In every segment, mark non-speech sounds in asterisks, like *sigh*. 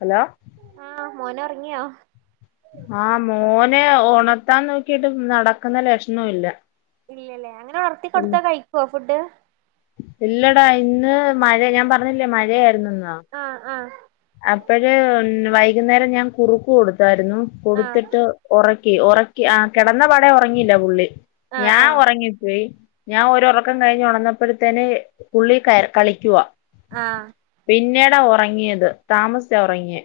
Hello ആഹ് മോനൊറങ്ങിയൊ. ആഹ് മോന് ഒണത്താൻ നോക്കീട്ട് നടക്കുന്ന ലക്ഷ്ണോല്ല ഇല്ലല്ലേ അങ്ങനെ ഒണർത്തി കൊടുത്താ കഴിക്കൊ ഫുഡ് ഇല്ലടാ ഇന്ന് മഴ ഞാൻ പറഞ്ഞില്ലേ മഴയായിരുന്നുന്ന് ആഹ ആഹ അപ്പഴേ വൈകുന്നേരം ഞാൻ കുറുക്ക് കൊടുത്തായിരുന്നു ആഹ് കൊടുത്തിട്ട് ഒറക്കി ഒറക്കി ആ കിടന്നപാടെ ഒറങ്ങില്ല പുള്ളി ആഹ് ഞാൻ ആഹ് ഒറങ്ങിപ്പോയി ഞാൻ ഒരറക്കം കഴിഞ്ഞ് ഉണന്നപ്പോത്തേനെ പുള്ളി കളിക്കുവാ ആഹ പിന്നീടാ ഒറങ്ങിയത് താമസിച്ചാ ഒറങ്ങിയെ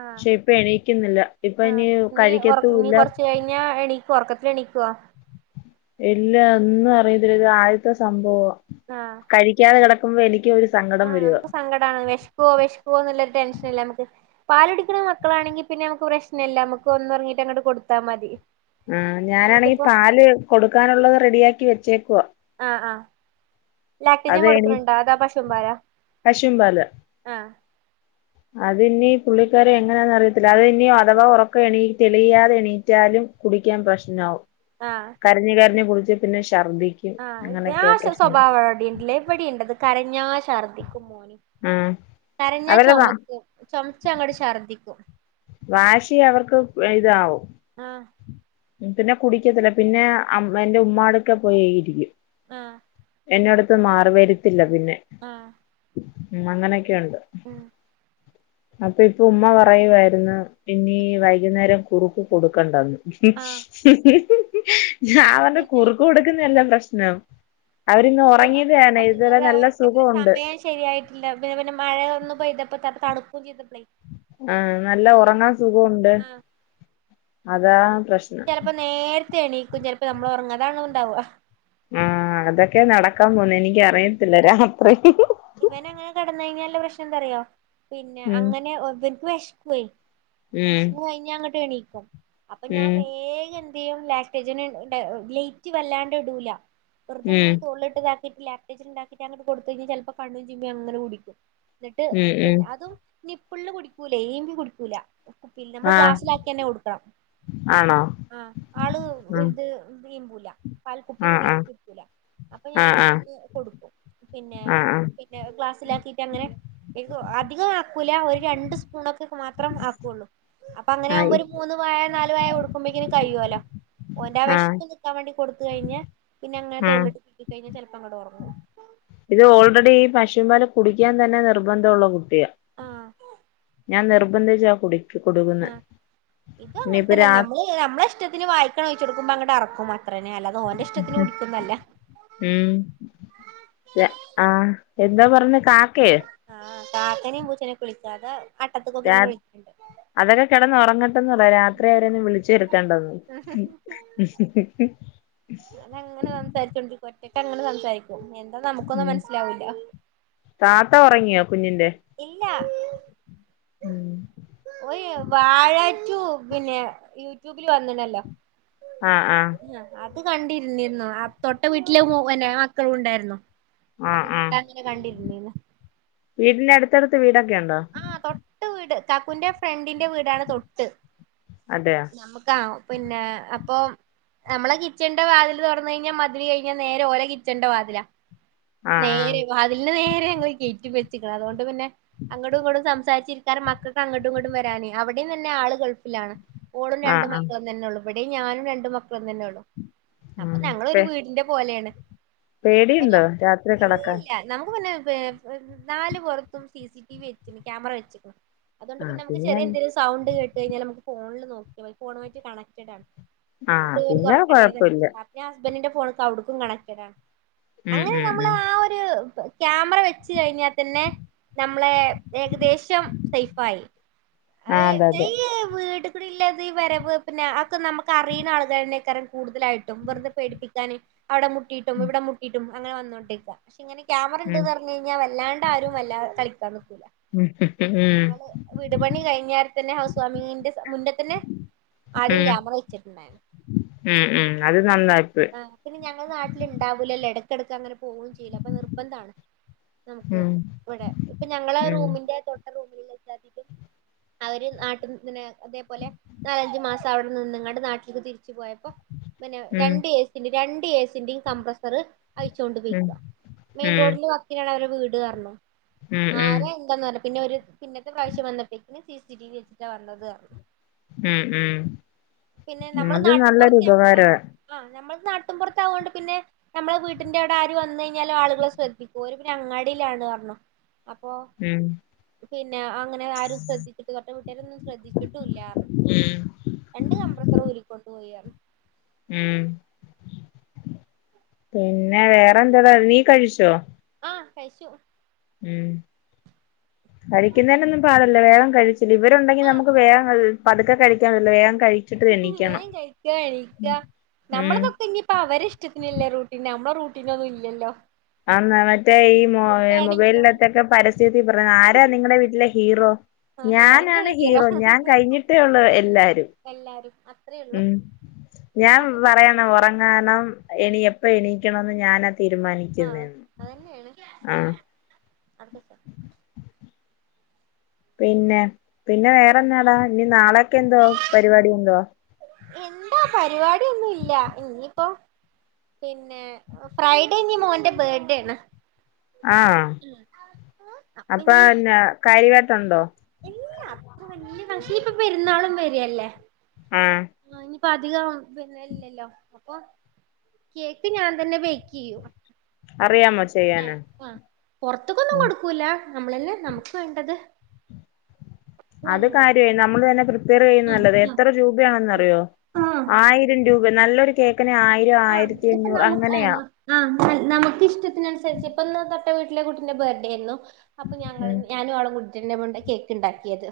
ആഹ് പക്ഷെ ഇപ്പണീക്കുന്നില്ല ആഹ് ഇപ്പനി ഇനി ഒറ ഇനി കഴിക്കത്തുല്ലാ കൊറച്ച് കഴിഞ്ഞാ എണീ ഒറക്കത്തിൽ എണിക്കോ ഇല്ല ഒന്നും അറിയതില്ല ഇത്ആദ്യത്തെ സംഭവാ ആഹ കഴിക്കാതെ കിടക്കുമ്പോ എനിക്കൊരു ആ നമുക്ക് സങ്കടാണ് വെഷ്ക്കൊ വെഷ്കൊന്നള്ള ടെൻഷനല്ലെ നമ്മക്ക് പാലുടിക്കുന്ന മക്കളാണെങ്കിൽ പിന്നെ മുക്ക് പ്രശ്നല്ല മക്ക് ഒന്നുറങ്ങിട്ട് കൊടുത്താ മതി ആ ആഹ് ഞാനാണെ ങ്കി ഇതിപ്പോ പാല് കൊടുക്കാനുള്ളത് റെഡിയാക്കി വെച്ചേക്കുവാ ആഹ ആഹ ലാക്ടോജൻ അത് എണീ കൊടുക്കണണ്ടോ അതോ പശും പാലോ പശും ആഹ അതിണ്ണി പുള്ളിക്കാരങ്ങനെയാന്ന റിയത്തില്ല അത് നി അഥവാ ഉറക്കെ എണീ തെളിയാതെ എണീറ്റാലും കുടിക്കാൻ പ്രശ്നാവും ആഹ കര്ഞ് കര്ഞ്ഞ് കുടിച്ച് പിന്ന ഷർദി ആഹ *unintelligible* ആസ്വഭാവം എവിടെ എവിടെണ്ടത് കരഞ്ഞാശർദിക്കും ആ കരഞ്ഞാ അവരുടെ വാ ചുമക്കും ചുമച്ചങ്ങട്ട് ഛർദ്ദിക്കും വാശി അവർക്ക് വൽതാവും ആഹ പിന്നെ കുടിക്കത്തില്ല പിന്നെ അ എൻ്റെ മ്മാടൊക്കെ പോയിരിക്കും ആഹ എന്നോടത്ത് മാറി വരിത്തില്ല പിന്നെ ആഹ ഉം അങ്ങനെക്കെയുണ്ട് ആ അപ്പൊ ഇപ്പ ഉമ്മ പറയുമായിരുന്നു ഇനി വൈകുന്നേരം കുറുക്ക് കൊടുക്കണ്ടാന്ന് ആഹ് ഞാ പറഞി പിന്നെ കുറുക്ക് കൊടുക്കുന്നന്തല്ല പ്രശ്നം അവരിന്ന് ഉറങ്ങിയതാണ് ഇതുവരെ ഉറങ്ങുന്ന നല്ല ഉറക്കത്തിന് സുഖവുണ്ട് സമയം ശരിയായിട്ടില്ല പിന്നെ പിന്നെ മഴയ ഒന്നു പോ്തപ്പ ത തണുക്കുക ചെയ്തിട്ടേ ആഹ നല്ല ഉറങ്ങാൻ സുഖവുണ്ട് അതാ പ്രശന ചിലപ്പോ നേരത്തെ എണീക്കും ചിലപ്പോ നമ്മൾ ഉറങ്ങ അതാണ് ഉണ്ടാവുക ആഹ അതൊക്കെ നടക്കാൻ പോണ് എനിക്ക അറിയത്തില്ല രാത്രി ഇവന അങ്ങനെ കടന്ന കഴിഞ്ഞാാലല്ല പ്രശ്നം എന്തറയാോ പിന്നെ ഉം അങ്ങനെവനിക്ക് വെഷക്കുവേ ഉം വെഷന്ന്കഴിഞ്ഞ അങ്ങോട്ട് എണീക്കും അപ്പൊ ഞാൻ ഉം വേഗം എന്ത്യും ലാക്റ്റേജന് ലേറ്റ് വല്ലാണ്ട് ഇടൂല ഉം വറുതെങ്ങെ തുള്ളള്ളിട്ട്താക്കിട്ട് ലാക്ടേി ഉണ്ടാക്കിട്ട് അങ്ങട്ട കൊടു കഴിഞ്ഞാ ചിലപ്പോ കണ്ും ചമ്മ അങ്ങനെ കുടിക്കും എന്നിട്ട് ഉം ഉം പിന്നെ അതും നിപ്പിള്ള് കുടിക്കൂല ഈമ്പി കുടിക്കൂല പിന്നെ ആ നമ്മള് ഗ്ലാസ്സിലാക്കി തന്നെ കൊടുക്കണം ആണോ ആഹ് ആള് ഇത് ആ ഈമ്പൂല പൽക്കുപ്പി ആ ഇങ്ങനെ ആ ഈമ്പി കുടിക്കൂല അപ്പൊ ആ ഞാന് ആ അങ്ങനെ കൊടുക്കും പിന്നെ ആ ആ പിന്നെ ഒരു ക്ലാസ്സിലാക്കിയിട്ട് അങ്ങനെ അധികം ആക്കൂല ഒരു രണ്ട് സ്പൂണൊക്കെ മാത്രം ആക്കുള്ളൂ അപ്പൊ അങ്ങനെ ആകുമ്പോ ആയി ഒരു മൂന്ന് വായ നാല് വായ കൊടുക്കുമ്പോക്കിന് കഴിയുവല്ലോ ഓന്റെ ആ വെശ്പ്പ് ഉറക്കാൻ വേണ്ടി കൊടുത്ത് കഴിഞ്ഞ പിന്നെ അങ്ങനെ ആ തോളിലിട്ട് കഴിഞ്ഞാ ചിലപ്പോ അങ്ങട് ഉറങ്ങും ഇത് ഓൾറെഡി ഈ പശുവിൻ പാല് കുടിക്കാൻ തന്നെ നിർബന്ധമുള്ള കുട്ടിയാണ് ആഹ് ഞാൻ നിർബന്ധിച്ചാ കുടി കൊടുക്കുന്നത് ഇനിയിപ്പൊ രാ നമ്മള ഇഷ്ടത്തിന് വായിക്കട് ഒഴിച്ച് കൊടുക്കുമ്പൊ അങ്ങട്ട് ഇറക്കും അത്ര തന്നെ അല്ലാതെ ഓന്റെ ഇഷ്ടത്തിന് കുടിക്കൊന്നും അല്ല ഉം ആഹ് എന്താ പറഞ്ഞെ കാക്കയോ ആഹ് കാക്കനെയും പൂച്ചനൊക്കെ വിളിക്കാ അത് അട്ടത്ത്ക്കോക്കി രാ ഇങ്ങനെ വിളിക്ക്ണ്ട് അതൊക്കെ കിടന്നുറങ്ങ ണ്ടാന്ന് പറയ് രാത്രി അവര ഒന്നും വിളിച്ച് വരുത്തണ്ടന്ന് ഞാൻ അങ്ങനെ സംസാരിച്ചോണ്ട് ഇരിക്കാ ഒറ്റക്ക് അങ്ങനെ സംസാരിക്കും എന്താ നമുക്കൊന്നും ഉം മനസ്സിലാവൂല്ല താത്ത ഉറങ്ങിയോ കുഞ്ഞിന്റെ ഇല്ല ഓ വാഴാറ്റു പിന്നെ യൂട്യൂബിൽ വന്ന്ണല്ലോ ആഹ് ആഹ് അത് കണ്ടിരുന്നിരുന്നു തൊട്ട വീട്ടിലെ മക്കളും ഉണ്ടായിരുന്നു ആഹ് ഒക്കെ ആഹ് കൂടെ അങ്ങനെ കണ്ടിര്ന്നിനി വീടിന്റെ അടുത്തടുത്ത് വീടൊക്കെ ഉണ്ടോ ആ തൊട്ട് വീട് കാക്കൂന്റെ ഫ്രണ്ടിന്റെ വീടാണ് തൊട്ട് അതെയോ നമക്കാ പിന്നെ അപ്പൊ നമ്മളെ കിച്ചന്റെ വതില് തുറന്നു കഴിഞ്ഞാൽ മതില് കഴിഞ്ഞാ നേരെ ഓലെ കിച്ചന്റെ വാതിലാ ആഹ് നേരെ ആഹ് വാതിലിന്റെ നേരെ ഞങ്ങൾ ഗയ്റ്റ് വച്ച്ക്ക്ണ് അതുകൊണ്ട് പിന്നെ അങ്ങോട്ടും ഇങ്ങോട്ടും സംസാരിച്ചിരിക്കാനും മക്കൾക്ക് അങ്ങോട്ടും ഇങ്ങോട്ടും വരാനും അവിടെയും തന്നെ ആള് ഗൾഫിലാണ് ഓളും ആഹ് രണ്ട് ആഹ് മക്കളും തന്നെ ഉള്ളു ഇവിടെയും ഞാനും രണ്ട് മക്കളും തന്നെയുള്ളു അപ്പൊ ആഹ് ഞങ്ങളൊ ഒരു പേ വീടിന്റെ പോലെയാണ് പേടിയുണ്ടോ രാത്രി കിടക്കാൻ ഇല്ലല്ല നമുക്ക് പിന്നെ നാല് പുറത്തും സിസിടി വി വെച്ചിക്ക്ണ് ക്യാമറ വെച്ചിക്ക്ണ് അതുകൊണ്ട് പിന്നെ നമുക്ക് ചെറിയ എന്തെങ്കിലും സൗണ്ട് കേട്ട് കഴിഞ്ഞാൽ നമുക്ക് ഫോണിൽ നോക്കിയാ മതി ഫോൺ ആയിട്ട് കണക്റ്റഡ് ആണ് ആഹ് ഡോർ പിന്നെ തുറക്കണ്ട കൊഴപ്പില്ല *unintelligible* ഇഞ്ഞി ഹസ്ബൻഡിന്റെ ഫോണ്ക്ക് അവിടുക്കും കണക്ട് ആണ് ഉം അങ്ങനെ ഉം നമ്മൾ ഉം ആ ഒരു ക്യാമറ വെച്ച് കഴിഞ്ഞാൽ തന്നെ നമ്മള് ഏകദേശം സേഫായി ആ അതെ അതെ *unintelligible* വീട് കള് ഇളള വരവ് പിന്നെ അതൊക്കെ നമുക്ക് അറിയുന്ന ആൾതന്നെയ്ക്കാരം കൂടുതലായിട്ടും വെറുതെ പേടിപ്പിക്കാൻ അവിടെ മുട്ടിയിട്ടും ഉം ഇവിടെ മുട്ടയിട്ടും അങ്ങനെ വന്നോണ്ടേരിക്ക പക്ഷെ ഇങ്ങനെ ക്യാമറ ഉം ഉണ്ട്ന്ന് പറഞ്ഞ് കഴിഞ്ഞാൽ വല്ലാണ്ട് ആരും വല്ലാ കളിക്കാൻ നിക്കൂല ഉം ഞങ്ങള് വീട്പണി കഴിഞ്ഞേരതന്നെ ഹൗസ് ഫാമിങ്ങിന്റെ മുന്നെ തന്നെ ആദ്യം ഉം ക്യാമറ വെച്ചിട്ടുണ്ടായിന് ഉം ഉം അത് നന്നായിപ്പോയി ആഹ് പിന്നെ ഞങ്ങള് നാട്ടിലുണ്ടാവൂല്ലല്ലോ ഇടക്കിടക്ക് അങ്ങനെ പോവും ചെയ്ല്ല അപ്പ നിർബന്ധണ് നമുക്ക് ഉം ഇവിടെ ഇപ്പ ഉം ഞങ്ങളറൂമിന്റെ തൊട്ട് അവര് നാട്ടിന്നെനെ അതേപോലെ നാലഞ്ചു മാസം അവിടെ നിന്ന്ങ്ങാണ്ട് നാട്ടിൽക്ക് തിരിച്ചു പോയപ്പോ പിന്നെ ഉം രണ്ട് ഏ രണ്ട് എസിന്റെയും കംപ്രസറ് ഉം അഴിച്ചോണ്ട്പെയ്ക്ക ഉം മെയിൻ റോഡിന്റെ വ ക്കിനാണ് അവരെ വീട് അർഞ്ഞു ഉം ഉം ആര എന്താന്ന അറില പിന്നെഒരു പിന്നത്തെ പ്രാവശ്യം വന്നപ്പെക്കിന് സി സി ടി വി വെച്ചിട്ടാ വന്നത് അർഞ് ഉം ഉം പിന്നെ ഉം നമ്മള് അത് നല്ലൊരു നാട്ടിൻപുറത്ത് ഞമ്മള് ആഹ ഉപകാരവാ ആഹ നമ്മള് നാട്ട്പുറത്താവൊണ്ട് പിന്നെ നമ്മളെ വീട്ടിന്റെ അവ്ടെ ആര് വന്ന് കഴിഞ്ഞാലും ആളുകള് ശ്രദ്ധിക്കും ഓര് പിന്നെ അങ്ങാടിയിലാണ് അർഞ്ഞു. അപ്പൊ ഉം പിന്നെ അങ്ങനെ ആരും ശ്രദ്ധിച്ചിട്ട് *inaudible* ശ്രദ്ധിച്ചിട്ടും ഇല്ലാർഞ് ഉം രണ്ട് കംമ്പ്രസറ് ഊരിക്കൊണ്ട് പോയി ഉം പിന്നെ വേറെന്തര നീ കഴിച്ചോ? ആഹ കഴിച്ചു ഉം കഴിക്കുന്നെനൊന്നും പാടില്ല വേഗം കഴി ഇവരുണ്ടെങ്കിൽ ആഹ് നമുക്ക് വേഗം *inaudible* പതുക്കെ കഴിക്കാൻ *inaudible* വേഗം കഴി വേം കഴിക്ക എണീക്ക ഉം നമ്മളതൊക്കെ ഇനി പ്പ അവരിഷ്ടത്തിനല്ലേ റൂട്ടീന് നമ്മടെ റൂട്ടീനൊന്നും ഇല്ലല്ലോ ആന്ന് മറ്റേ ഈ ഫുഡാണെങ്കിലും മൊബൈലിലത്തൊക്കെ പരസ്യതി പറഞ്ഞ ആരാ നിങ്ങളുടെ വീട്ടിലെ ഹീറോ ആഹ് ഞാനാണ് ഓരന്നേണ് ഹീറോ ഞാൻ കഴിഞ്ഞിട്ടേയുള്ള് എല്ലാരും എല്ലാരും അത്രേ ഉള്ളൂ ഉം ഞാൻ അതന്നെ പറയണം ഉറങ്ങാനും എനി എപ്പ എണീക്കണന്ന് ഞാനാ തീരുമാനി ക്ക്യുന്നെ ആഹ് അതന്നേണ് ആഹ *unintelligible* പിന്നെ പിന്നെവേറെന്നാടാ ഇനി നാളെക്കെ എന്തോ പരിപാടി എന്തുവാ? എന്താ പരിപാടി ഒന്നും ഇല്ല ഇനിയിപ്പോ പിന്നെ ഫ്രൈഡേനി മോന്റെ ബേർഡേ ആണ് ആഹ അപ്പൊ അപ്പ ഇഞ്ഞി എന്ന കാര്യവായിട്ടുണ്ടോ ഇല്ല അത്ര വല്ല്യ ഫങ്ഷ ഇനിപ്പൊ പെരുന്നാളും വരിഅല്ലേ ആഹ പ്പോ അധികം പിന്നെല്ലല്ലോ അപ്പൊ കേക്ക് ഞാൻ തന്നെ ബേക്ക്യ്യും അറിയാമോ? ആഹ ചെയ്യാന് ആഹ പൊറത്ത്ക്കൊന്നും കൊടുക്കൂല നമ്മളെന്നെ നമ്മുക്ക് വേണ്ടത് ഞാൻ അത് ഉണ്ടാക്കും കാര്യായി നമ്മൾ തന്നെ പ്രിപ്പയർ ആ ചെയ്യുന്നനല്ലത് എത്ര രൂപയാണെന്നറിയോ ആ ആ ആയിര രം രൂപെ നല്ലൊരു കേക്കിന് ആയിരം ആയിരത്തിഅഞ്ഞൂറ് അങ്ങനെയാ ആഹ നൽ നമുക്ക് ഇഷ്ടത്തിനനുസരിച്ച് ഇപ്പന്ന് തൊട്ടവീട്ടിലെ കുട്ടിന്റെ ബേർഡേരുന്നു. അപ്പൊ ഞങ്ങള് ഉം ഞാനുംഅവളു കൂടി തന്നെ മോൾടെ കേക്ക് ഉണ്ടാക്കിയത്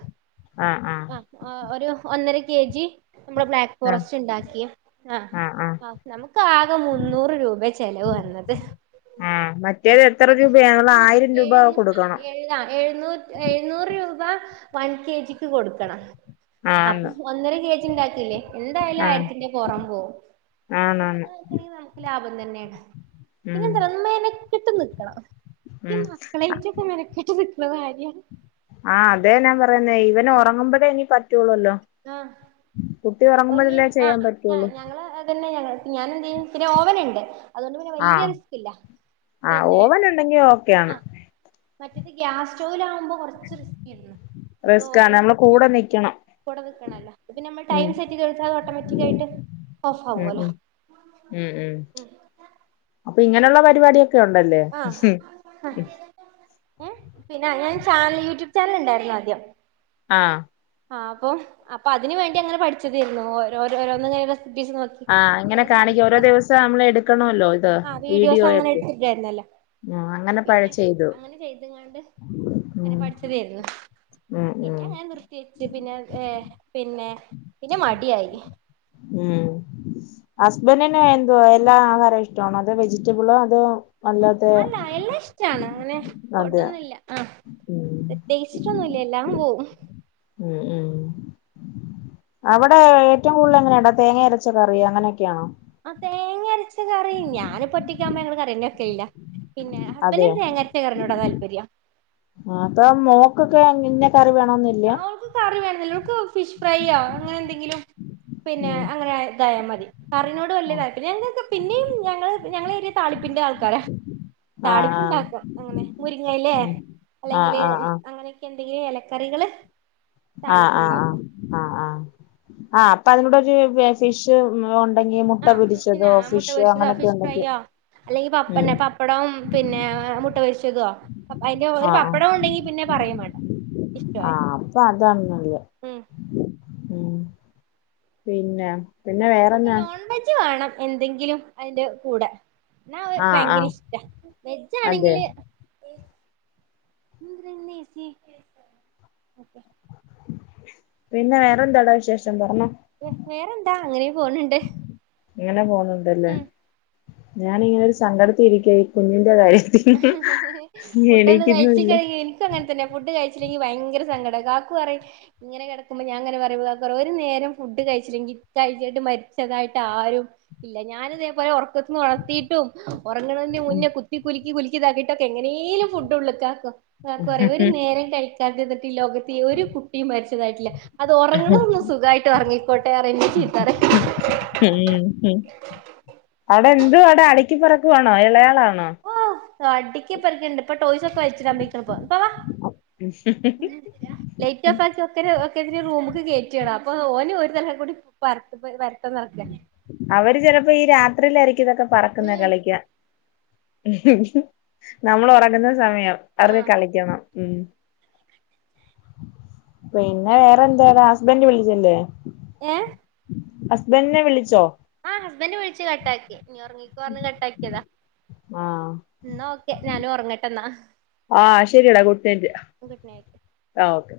ആഹ് ആഹ് ആഹ ആഹ ഒരു ഒന്നര കെ ജി നമ്മടെ ബ്ലാക്ക് ഫോറസ്റ്റ് ഇണ്ടാക്കി ആഹ അഹ ആഹ നമുക്ക് ആകെ മുന്നൂറ് രൂപെ ചെലവ് വന്നത് ആഹ് ആഹ് മറ്റേത് എത്ര അതെ രൂപയാ മ്മള് ആയിരംരൂപ കൊടുക്കണം അഹ എഴുന്നൂ എഴുന്നൂറ് രൂപ വൺ കെ ജിക്ക് കൊടുക്കണം അഹ ആന്ന് ഒന്നര കെജി ഇണ്ടാക്കില്ലേ എന്തായാലും ആയിരത്തിന്റെ പുറം പോവും അങ്ങനെയൊക്കെ ആണന്ന് നോക്കണെങ്കിൽ നമുക്ക് ലാഭം തന്നെണ് പിന്നെ എന്താറിയോ മെനക്കെട്ട് നിക്കണം ഈ ഉം മക്കളേയിറ്റ് ത് മെനക്കെട്ട് കിട്ട്ണ കാര്യാണ് ആഹ് അതെ ഞാൻ പറയുന്നേ ഇവൻ ആഹ് ഉറങ്ങുമ്പഴേ ഇനി പറ്റുള്ളൂല്ലോ ആഹ് കുട്ടി അപ്പൊ ഇനീ ഒറങ്ങുമ്പഴല്ലേ ചെയ്യാൻ ആഹ് ഞ പറ്റുള്ളൂ ഞങ്ങള് അങ്ങൻ തന്നെ നങ്ങള് ഞാനെന്ത് ചെയ്യും പിന്നെ ഓവനുണ്ട് അതോണ്ട് പിന്നെ വല്ല്യ ആഹ് റിസ്ക്കില്ല ആഹ് പിന്നെ ഓവൻ ഉണ്ടെങ്കി ഓക്കെയാണ് ആഹ് മറ്റത് ഗ്യാസ് സ്റ്റൗലാഉമ്പോ കുറച്ച് റിസ്കേരുന്നു ഇപ്പൊ ഓവൻ ഉം വെക്കണം പ്പ നിക്കണല്ലോ ഇത് നമ്മൾ ടൈം സെറ്റ് ചെയ്ത് വെച്ചാത് ഓട്ടോമാറ്റിക്കലായിട്ട് ഓഫ് ഉം ആവോല്ലോ ഉം ഉം ഉം അപ്പൊ പക്ഷെ ഇങ്ങനെള്ള പരിപാടിയൊക്കെ ഉണ്ടല്ലേ അഹ് ഏഹ് പിന്നെ അങ്ങനൊരു ചാനൽ യൂട്യൂബ് ചാനലുണ്ടായിരുന്നു ആദ്യം ആഹ് ആഹ് അപ്പോ അപ്പൊ അതിന് വേണ്ടി അങ്ങനെ പഠിച്ചതേയിരുന്നു ഓരോരോരോന്നിങ്ങനെ റെസിപ്പീസ് നോക്കി ആഹ് അങ്ങനെ കാണിക്കും ഓരോ ദിവസം നമ്മള് എടുക്കണല്ലോ ഇത് വീഡിയോയ്ക്ക് ല്ലായിരുന്നല്ലോ പിന്നെ അങ്ങനെ ചെയ്തങ്ങാണ്ട് അങ്ങനെ ഉം പഠിച്ചതേര്ന്നു ഉം ഉം ഞാൻ നിർത്തി വെച്ച് പിന്നെ ഏഹ് പിന്നെ പിന്നെ മടിയായി ഉം ഹസ്ബന്റിന് എന്തോ എല്ലാ ആഹാരം ഇഷ്ട്ടാണോ അതോ വെജിറ്റബിളോ അതോ അല്ലാതെ അല്ല എല്ലാ ഇഷ്ടാണ് അങ്ങനെ അതെ ഫുടൊന്നില്ല ആഹ് ഉം പ്രത്യേച്ചിട്ടൊന്നുല്ല എല്ലാം പോവും ഉം ഉം അവിടെ ഏറ്റവും കൂടുതൽ എങ്ങനെയാണ് തേങ്ങ അരച്ച കറിയങ്ങനെയൊക്കെയാണോ ആഹ് തേങ്ങരച്ച കറി ഞാനിപ്പൊറ്റക്കാകുമ്പോ ഞങ്ങള് കറിയെന്നെ വെക്കലില്ല പിന്നെ അതെയോ ഹസ്ബന്റിന് തേങ്ങരച്ച കറിനോടാ താല്പര്യം ആതാ മോക്കൊക്കെ അല്ല കറി വേണോം നി ആഹ് ഓക്ക് കറി വേണന്നില്ല ഓൾക്ക് ഫിഷ് ഫ്രൈയോ അങ്ങനെന്തെങ്കിലും പിന്നെ ഉം അങ്ങനെ തായ മതി കറിനോട് വല്ല്യ താല്പര്യല്ല ഞങ്ങൾക്ക് പിന്നെയും ഞങ്ങള് ഞങ്ങള് ഏറിയ തളിപ്പിന്റെ ആൾക്കാരാ ആഹ് താളിപ്പുണ്ടാക്കും അങ്ങനെ മുരിങ്ങയിലേ ആഹ് അല്ലെങ്കില് ആഹ് ആഹ് അങ്ങനെ എന്തെങ്കിലും എലക്കറികള് ആഹ് ആഹ് ആഹ് ആഹ് ആഹ് ആഹ് അപ്പ അതിനോടൊകെ ഫിഷ് *unintelligible* ല്ലെങ്കി മുട്ട ആഹ് പൊരിച്ചതോ ഫിഷിനാ മുട്ട ഫിഷോ പൊരിച്ചതോ അങ്ങനെയൊക്കെ ഉണ്ടെങ്കി ഉം പ്പടം പിന്നെ മുട്ട പൊരിച്ചതോ അയ്ന്റെ ഒരു പപ്പടം ഉണ്ടെങ്കി പിന്നെ പറയും വേണ്ട ഇഷ്ടമായി ആഹ് അപ്പൊ അതാണ് നല്ലെ ഉം ഉം പിന്നെ പിന്നെ ഓക്ക് വേറെന്നാ നോൺ വെജ് വേണം എന്തെങ്കിലും അതിന്റെ കൂടെ എന്നാ അഹ് ആ ആ ഭയങ്കര ഇഷ്ടാ അതെ വെജാണെങ്കില് ഇന്ന് *unintelligible* എസി ഓക്കെ പിന്നെ വേറെന്തടാ വിശേഷം പറഞ്ഞോ വെ വേറെന്താ അങ്ങനെ പോണ് ണ്ട് ഇങ്ങനെ പോന്നുണ്ടല്ലേ ഞാനിങ്ങനെ ഒരു സങ്കടത്തി ഇരിക്ക കുഞ്ഞിന്റെ കാര്യ ഫുഡൊന്നും കയ്ച്ച് കഴിഞേൻ ഇക്കങ്ങൻതന്നെ ഫുഡ് കഴിച്ചില്ലെങ്കി ഭയങ്കര സങ്കടം കാക്കു പറയും ഇങ്ങനെ കിടക്കുമ്പോ ഞാനിങ്ങനെ പറയുമ്പോ കാക്ക പറയും ഒരു നേരം ഫുഡ് കഴിച്ചില്ലെങ്കി കഴിക്കേട്ട് മരിച്ചതായിട്ട് ആരും ഇല്ല ഞാനിതേ പോലെ ഉറക്കത്തിന്ന് ഒനർത്തീട്ടും ഉറങ്ങണതിന്റെ മുന്നേ കുത്തി കുലുക്കി കുലിക്കിതാക്കിട്ടൊക്കെ എങ്ങനേലും ഫുഡ് ഉള്ള് ക്കാക്കും കാകു പറയും ഒരു നേരം കഴിക്കാതിരിന്നിട്ട് ലോകത്ത് ഒരു കുട്ടിയും മരിച്ചതായിട്ടില്ല അത് ഉറങ്ങണോന്ന് സുഖായിട്ട് ഉറങ്ങിക്കോട്ടെ അറിം ഉം ഉം ഹും അടെ എന്തുവാടെ അടക്കിപ്പറക്കുവാണോ ഇളയാളാണോ ഓഹ് അടിക്ക് പെർക്കണ്ട് ഇപ്പൊ ടോയ്സൊക്കെ വെൽച്ചിടാൻ പോയ്ക്ക്ണ് പ്പാ. ലൈറ്റ് ഓഫ് ആക്കി ഒക്ക ഒക്കെതിനെ റൂമിക്ക് കേറ്റാണ് അപ്പൊ ഓനൊരു തലേ കൂടി പര്ത്ത് വര്ത്ത നടക്ക. അവര് ചെലപ്പോ ഈ രാത്രിയിലായിരിക്കും ഇതൊക്കെ പറക്കുന്ന ഉം കളിക്ക നമ്മളൊറങ്ങുന്ന സമയം അവർക്ക് ആഹ് കളിക്കണം. ഉം പിന്നെ വേറെന്ത ഹസ്ബൻഡ് വിളിച്ചില്ലേ. ഏഹ്. അസ്ബന്റ്നെ വിളിച്ചോ. ആഹ് ഹസ്ബൻഡന്റ് വിളിച്ച് കട്ടാക്കി നീ ഉറങ്ങിക്കോ അർഞ് കട്ടാക്കീതാ. ആഹ് ന്നാ ഓക്കെ ഞാനും ഒറങ്ങട്ടെ ന്നാ. ആഹ് ശെരിയടാ ഗുഡ് നൈറ്റ്‌ നൈറ്റ് ആഹ് ഓക്കെ.